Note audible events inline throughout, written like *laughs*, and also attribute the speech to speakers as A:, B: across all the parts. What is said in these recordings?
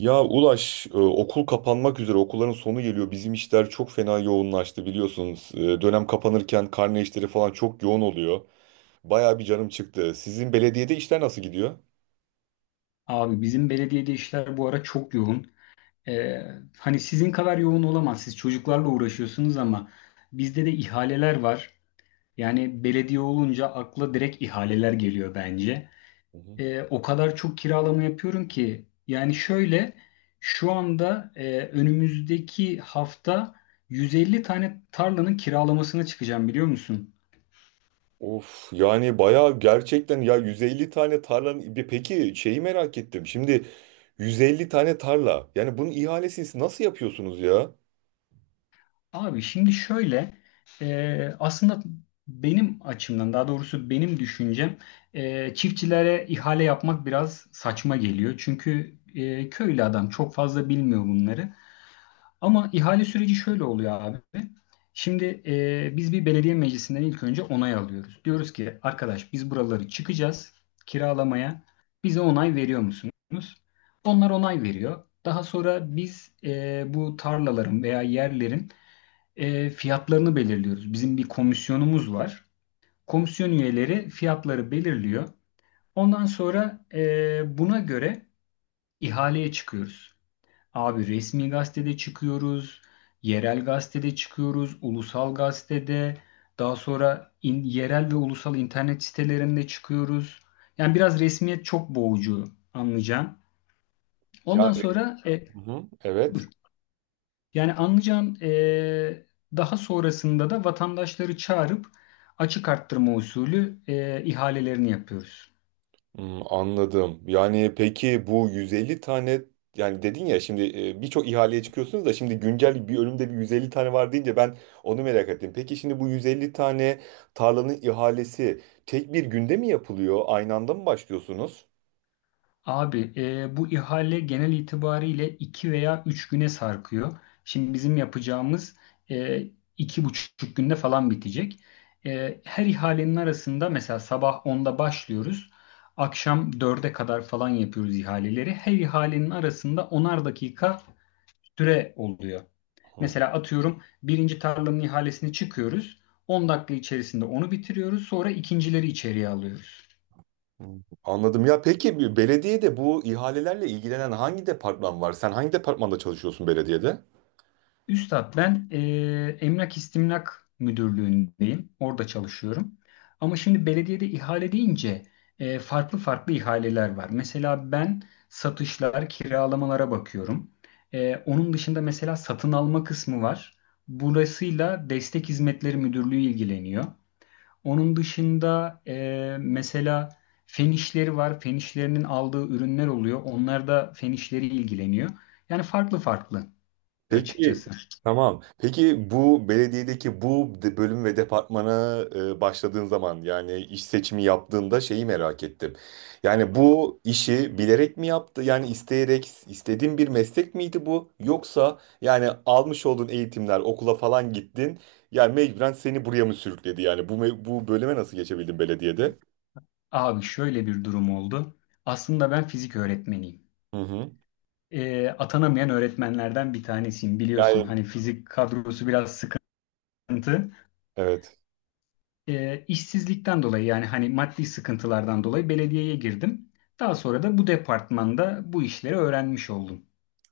A: Ya Ulaş, okul kapanmak üzere, okulların sonu geliyor. Bizim işler çok fena yoğunlaştı biliyorsunuz. Dönem kapanırken karne işleri falan çok yoğun oluyor. Bayağı bir canım çıktı. Sizin belediyede işler nasıl gidiyor?
B: Abi bizim belediyede işler bu ara çok yoğun. Ee, hani sizin kadar yoğun olamaz. Siz çocuklarla uğraşıyorsunuz ama bizde de ihaleler var. Yani belediye olunca akla direkt ihaleler geliyor bence.
A: Hı hı.
B: O kadar çok kiralama yapıyorum ki. Yani şöyle şu anda önümüzdeki hafta 150 tane tarlanın kiralamasına çıkacağım biliyor musun?
A: Of yani bayağı gerçekten ya 150 tane tarlanın peki şeyi merak ettim. Şimdi 150 tane tarla. Yani bunun ihalesini nasıl yapıyorsunuz ya?
B: Abi şimdi şöyle aslında benim açımdan daha doğrusu benim düşüncem çiftçilere ihale yapmak biraz saçma geliyor. Çünkü köylü adam çok fazla bilmiyor bunları. Ama ihale süreci şöyle oluyor abi. Şimdi biz bir belediye meclisinden ilk önce onay alıyoruz. Diyoruz ki arkadaş biz buraları çıkacağız kiralamaya. Bize onay veriyor musunuz? Onlar onay veriyor. Daha sonra biz bu tarlaların veya yerlerin fiyatlarını belirliyoruz. Bizim bir komisyonumuz var. Komisyon üyeleri fiyatları belirliyor. Ondan sonra buna göre ihaleye çıkıyoruz. Abi resmi gazetede çıkıyoruz, yerel gazetede çıkıyoruz, ulusal gazetede, daha sonra yerel ve ulusal internet sitelerinde çıkıyoruz. Yani biraz resmiyet çok boğucu anlayacağım.
A: Yani,
B: Ondan sonra e,
A: hı hı, evet.
B: Yani anlayacağın, daha sonrasında da vatandaşları çağırıp açık arttırma usulü ihalelerini yapıyoruz.
A: Hmm, anladım. Yani peki bu 150 tane, yani dedin ya, şimdi birçok ihaleye çıkıyorsunuz da şimdi güncel bir önümde bir 150 tane var deyince ben onu merak ettim. Peki şimdi bu 150 tane tarlanın ihalesi tek bir günde mi yapılıyor? Aynı anda mı başlıyorsunuz?
B: Abi, bu ihale genel itibariyle 2 veya 3 güne sarkıyor. Şimdi bizim yapacağımız eee, iki buçuk günde falan bitecek. Her ihalenin arasında mesela sabah onda başlıyoruz. Akşam dörde kadar falan yapıyoruz ihaleleri. Her ihalenin arasında onar dakika süre oluyor. Mesela atıyorum birinci tarlanın ihalesini çıkıyoruz. On dakika içerisinde onu bitiriyoruz. Sonra ikincileri içeriye alıyoruz.
A: Hmm, anladım ya. Peki bir belediyede bu ihalelerle ilgilenen hangi departman var? Sen hangi departmanda çalışıyorsun belediyede?
B: Üstad ben, Emlak İstimlak Müdürlüğü'ndeyim. Orada çalışıyorum. Ama şimdi belediyede ihale deyince farklı farklı ihaleler var. Mesela ben satışlar, kiralamalara bakıyorum. Onun dışında mesela satın alma kısmı var. Burasıyla Destek Hizmetleri Müdürlüğü ilgileniyor. Onun dışında mesela fen işleri var. Fen işlerinin aldığı ürünler oluyor. Onlar da fen işleri ilgileniyor. Yani farklı farklı
A: Peki
B: açıkçası.
A: tamam. Peki bu belediyedeki bu bölüm ve departmana başladığın zaman yani iş seçimi yaptığında şeyi merak ettim. Yani bu işi bilerek mi yaptı? Yani isteyerek istediğin bir meslek miydi bu? Yoksa yani almış olduğun eğitimler, okula falan gittin. Yani mecburen seni buraya mı sürükledi? Yani bu bu bölüme nasıl geçebildin belediyede?
B: Abi şöyle bir durum oldu. Aslında ben fizik öğretmeniyim.
A: Hı hı.
B: E, atanamayan öğretmenlerden bir tanesiyim. Biliyorsun
A: Yani
B: hani fizik kadrosu biraz sıkıntı.
A: evet.
B: E, işsizlikten dolayı yani hani maddi sıkıntılardan dolayı belediyeye girdim. Daha sonra da bu departmanda bu işleri öğrenmiş oldum.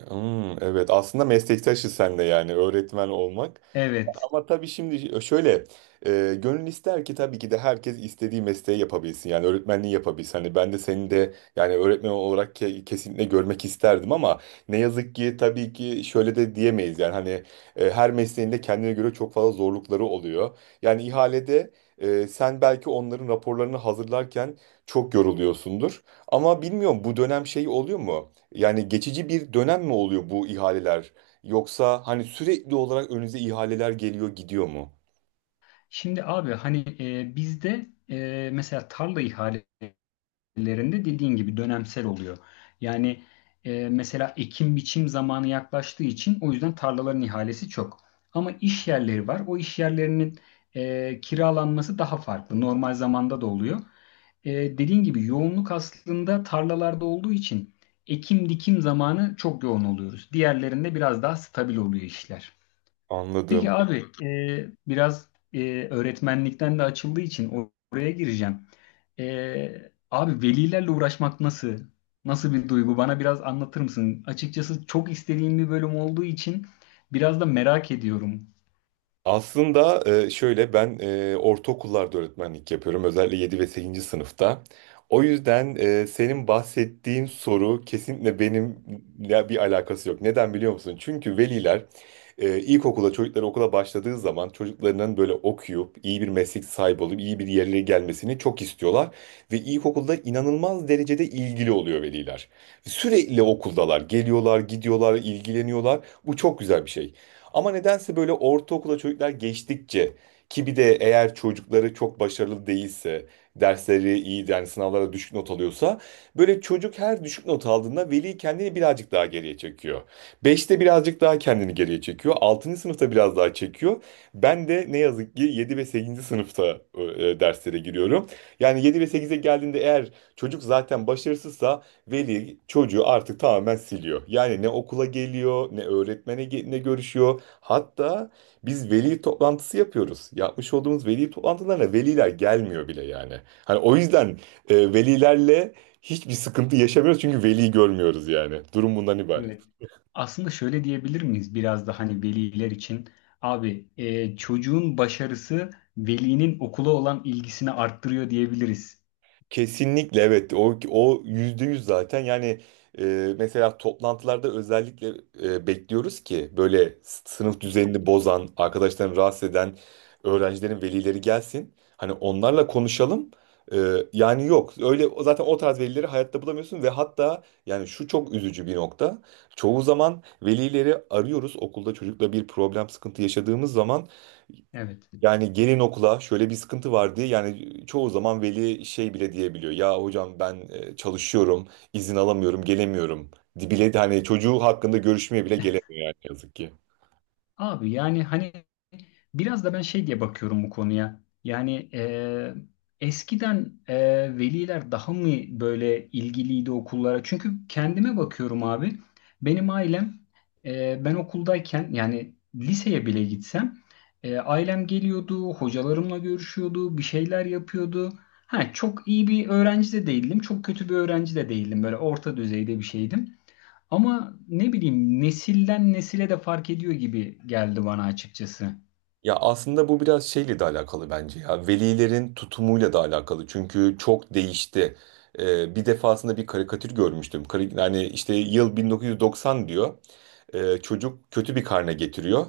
A: Hmm, evet. Aslında meslektaşız sen de, yani öğretmen olmak.
B: Evet.
A: Ama tabii şimdi şöyle, gönül ister ki tabii ki de herkes istediği mesleği yapabilsin. Yani öğretmenliği yapabilsin. Hani ben de seni de yani öğretmen olarak kesinlikle görmek isterdim ama ne yazık ki tabii ki şöyle de diyemeyiz. Yani hani, her mesleğin de kendine göre çok fazla zorlukları oluyor. Yani ihalede sen belki onların raporlarını hazırlarken çok yoruluyorsundur. Ama bilmiyorum bu dönem şey oluyor mu? Yani geçici bir dönem mi oluyor bu ihaleler? Yoksa hani sürekli olarak önünüze ihaleler geliyor gidiyor mu?
B: Şimdi abi hani bizde mesela tarla ihalelerinde dediğin gibi dönemsel oluyor. Yani mesela ekim biçim zamanı yaklaştığı için o yüzden tarlaların ihalesi çok. Ama iş yerleri var. O iş yerlerinin kiralanması daha farklı. Normal zamanda da oluyor. E, dediğin gibi yoğunluk aslında tarlalarda olduğu için ekim dikim zamanı çok yoğun oluyoruz. Diğerlerinde biraz daha stabil oluyor işler.
A: Anladım.
B: Peki abi, biraz öğretmenlikten de açıldığı için oraya gireceğim. E, abi velilerle uğraşmak nasıl? Nasıl bir duygu? Bana biraz anlatır mısın? Açıkçası çok istediğim bir bölüm olduğu için biraz da merak ediyorum.
A: Aslında şöyle ben ortaokullarda öğretmenlik yapıyorum. Özellikle 7 ve 8. sınıfta. O yüzden senin bahsettiğin soru kesinlikle benimle bir alakası yok. Neden biliyor musun? Çünkü veliler, ilkokula çocuklar okula başladığı zaman çocuklarının böyle okuyup iyi bir meslek sahibi olup iyi bir yerlere gelmesini çok istiyorlar. Ve ilkokulda inanılmaz derecede ilgili oluyor veliler. Sürekli okuldalar. Geliyorlar, gidiyorlar, ilgileniyorlar. Bu çok güzel bir şey. Ama nedense böyle ortaokula çocuklar geçtikçe, ki bir de eğer çocukları çok başarılı değilse, dersleri iyi yani sınavlara düşük not alıyorsa, böyle çocuk her düşük not aldığında veli kendini birazcık daha geriye çekiyor. Beşte birazcık daha kendini geriye çekiyor. 6. sınıfta biraz daha çekiyor. Ben de ne yazık ki 7 ve sekizinci sınıfta, derslere giriyorum. Yani 7 ve sekize geldiğinde eğer çocuk zaten başarısızsa veli çocuğu artık tamamen siliyor. Yani ne okula geliyor, ne öğretmene ne görüşüyor. Hatta biz veli toplantısı yapıyoruz. Yapmış olduğumuz veli toplantılarına veliler gelmiyor bile yani. Hani o yüzden velilerle hiçbir sıkıntı yaşamıyoruz çünkü veli görmüyoruz yani. Durum bundan ibaret.
B: Evet. Aslında şöyle diyebilir miyiz biraz da hani veliler için? Abi e, çocuğun başarısı velinin okula olan ilgisini arttırıyor diyebiliriz.
A: Kesinlikle evet, o yüzde yüz zaten yani, mesela toplantılarda özellikle bekliyoruz ki böyle sınıf düzenini bozan, arkadaşlarını rahatsız eden öğrencilerin velileri gelsin hani onlarla konuşalım. E, Yani yok öyle, zaten o tarz velileri hayatta bulamıyorsun ve hatta yani şu çok üzücü bir nokta, çoğu zaman velileri arıyoruz okulda çocukla bir problem sıkıntı yaşadığımız zaman,
B: Evet.
A: yani gelin okula şöyle bir sıkıntı var diye, yani çoğu zaman veli şey bile diyebiliyor. Ya hocam ben çalışıyorum, izin alamıyorum, gelemiyorum. Bile de hani çocuğu hakkında görüşmeye bile gelemiyor yani yazık ki.
B: Abi yani hani biraz da ben şey diye bakıyorum bu konuya. Yani eskiden, veliler daha mı böyle ilgiliydi okullara? Çünkü kendime bakıyorum abi. Benim ailem, ben okuldayken yani liseye bile gitsem ailem geliyordu, hocalarımla görüşüyordu, bir şeyler yapıyordu. Ha, çok iyi bir öğrenci de değildim, çok kötü bir öğrenci de değildim. Böyle orta düzeyde bir şeydim. Ama ne bileyim nesilden nesile de fark ediyor gibi geldi bana açıkçası.
A: Ya aslında bu biraz şeyle de alakalı bence ya. Velilerin tutumuyla da alakalı. Çünkü çok değişti. Bir defasında bir karikatür görmüştüm. Yani işte yıl 1990 diyor. Çocuk kötü bir karne getiriyor.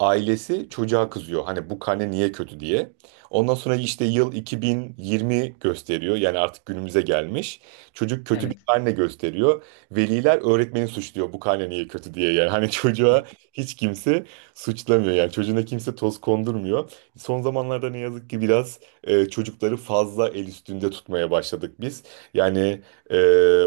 A: Ailesi çocuğa kızıyor. Hani bu karne niye kötü diye. Ondan sonra işte yıl 2020 gösteriyor. Yani artık günümüze gelmiş. Çocuk kötü bir
B: Evet.
A: karne gösteriyor. Veliler öğretmeni suçluyor bu karne niye kötü diye. Yani hani *laughs* çocuğa hiç kimse suçlamıyor, yani çocuğuna kimse toz kondurmuyor. Son zamanlarda ne yazık ki biraz çocukları fazla el üstünde tutmaya başladık biz. Yani e,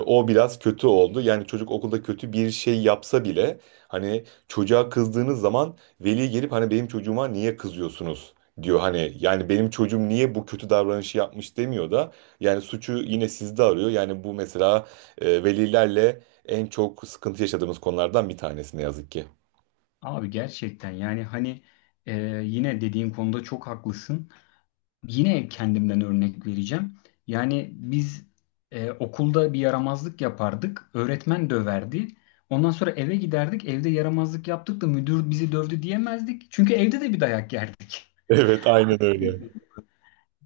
A: O biraz kötü oldu. Yani çocuk okulda kötü bir şey yapsa bile hani çocuğa kızdığınız zaman veli gelip hani benim çocuğuma niye kızıyorsunuz diyor, hani yani benim çocuğum niye bu kötü davranışı yapmış demiyor da yani suçu yine sizde arıyor. Yani bu mesela velilerle en çok sıkıntı yaşadığımız konulardan bir tanesi ne yazık ki. *laughs*
B: Abi gerçekten yani hani e, yine dediğin konuda çok haklısın. Yine kendimden örnek vereceğim. Yani biz okulda bir yaramazlık yapardık. Öğretmen döverdi. Ondan sonra eve giderdik. Evde yaramazlık yaptık da müdür bizi dövdü diyemezdik. Çünkü evde de bir dayak yerdik.
A: Evet aynen öyle.
B: *laughs*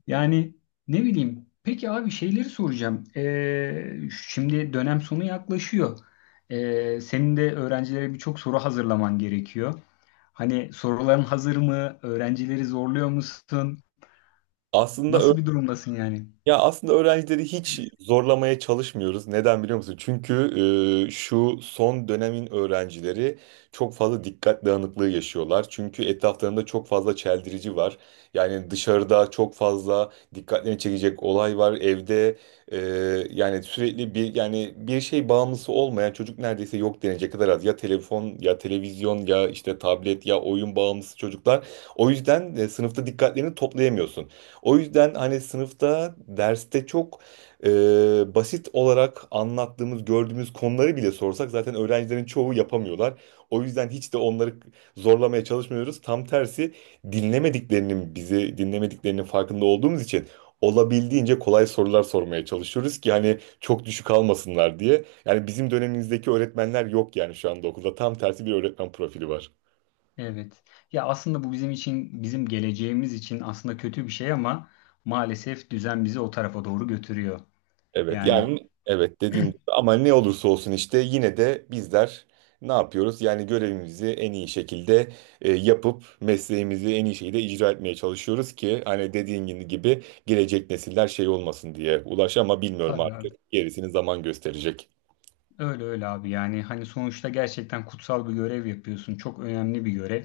B: Yani ne bileyim. Peki abi şeyleri soracağım. Şimdi dönem sonu yaklaşıyor. Senin de öğrencilere birçok soru hazırlaman gerekiyor. Hani soruların hazır mı? Öğrencileri zorluyor musun?
A: Aslında ö-
B: Nasıl bir durumdasın yani?
A: Ya aslında öğrencileri hiç zorlamaya çalışmıyoruz. Neden biliyor musun? Çünkü şu son dönemin öğrencileri çok fazla dikkat dağınıklığı yaşıyorlar. Çünkü etraflarında çok fazla çeldirici var. Yani dışarıda çok fazla dikkatlerini çekecek olay var. Evde e, yani sürekli bir yani bir şey bağımlısı olmayan çocuk neredeyse yok denecek kadar az. Ya telefon ya televizyon ya işte tablet ya oyun bağımlısı çocuklar. O yüzden sınıfta dikkatlerini toplayamıyorsun. O yüzden hani sınıfta, derste çok e, basit olarak anlattığımız, gördüğümüz konuları bile sorsak zaten öğrencilerin çoğu yapamıyorlar. O yüzden hiç de onları zorlamaya çalışmıyoruz. Tam tersi, dinlemediklerinin, bizi dinlemediklerinin farkında olduğumuz için olabildiğince kolay sorular sormaya çalışıyoruz ki hani çok düşük almasınlar diye. Yani bizim dönemimizdeki öğretmenler yok yani şu anda okulda. Tam tersi bir öğretmen profili var.
B: Evet. Ya aslında bu bizim için, bizim geleceğimiz için aslında kötü bir şey ama maalesef düzen bizi o tarafa doğru götürüyor.
A: Evet
B: Yani
A: yani, evet dediğim gibi, ama ne olursa olsun işte yine de bizler ne yapıyoruz? Yani görevimizi en iyi şekilde yapıp mesleğimizi en iyi şekilde icra etmeye çalışıyoruz ki hani dediğin gibi gelecek nesiller şey olmasın diye. Ulaş ama bilmiyorum,
B: tabii abi.
A: artık gerisini zaman gösterecek.
B: Öyle öyle abi. Yani hani sonuçta gerçekten kutsal bir görev yapıyorsun. Çok önemli bir görev.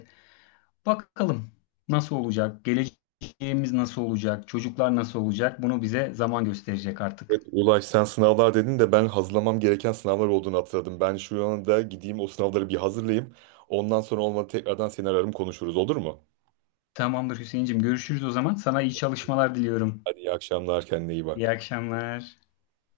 B: Bakalım nasıl olacak, geleceğimiz nasıl olacak, çocuklar nasıl olacak bunu bize zaman gösterecek artık.
A: Evet, Ulaş, sen sınavlar dedin de ben hazırlamam gereken sınavlar olduğunu hatırladım. Ben şu anda gideyim o sınavları bir hazırlayayım. Ondan sonra olmadı tekrardan seni ararım, konuşuruz, olur mu?
B: Tamamdır Hüseyincim, görüşürüz o zaman. Sana iyi çalışmalar diliyorum.
A: Hadi iyi akşamlar, kendine iyi
B: İyi
A: bak.
B: akşamlar.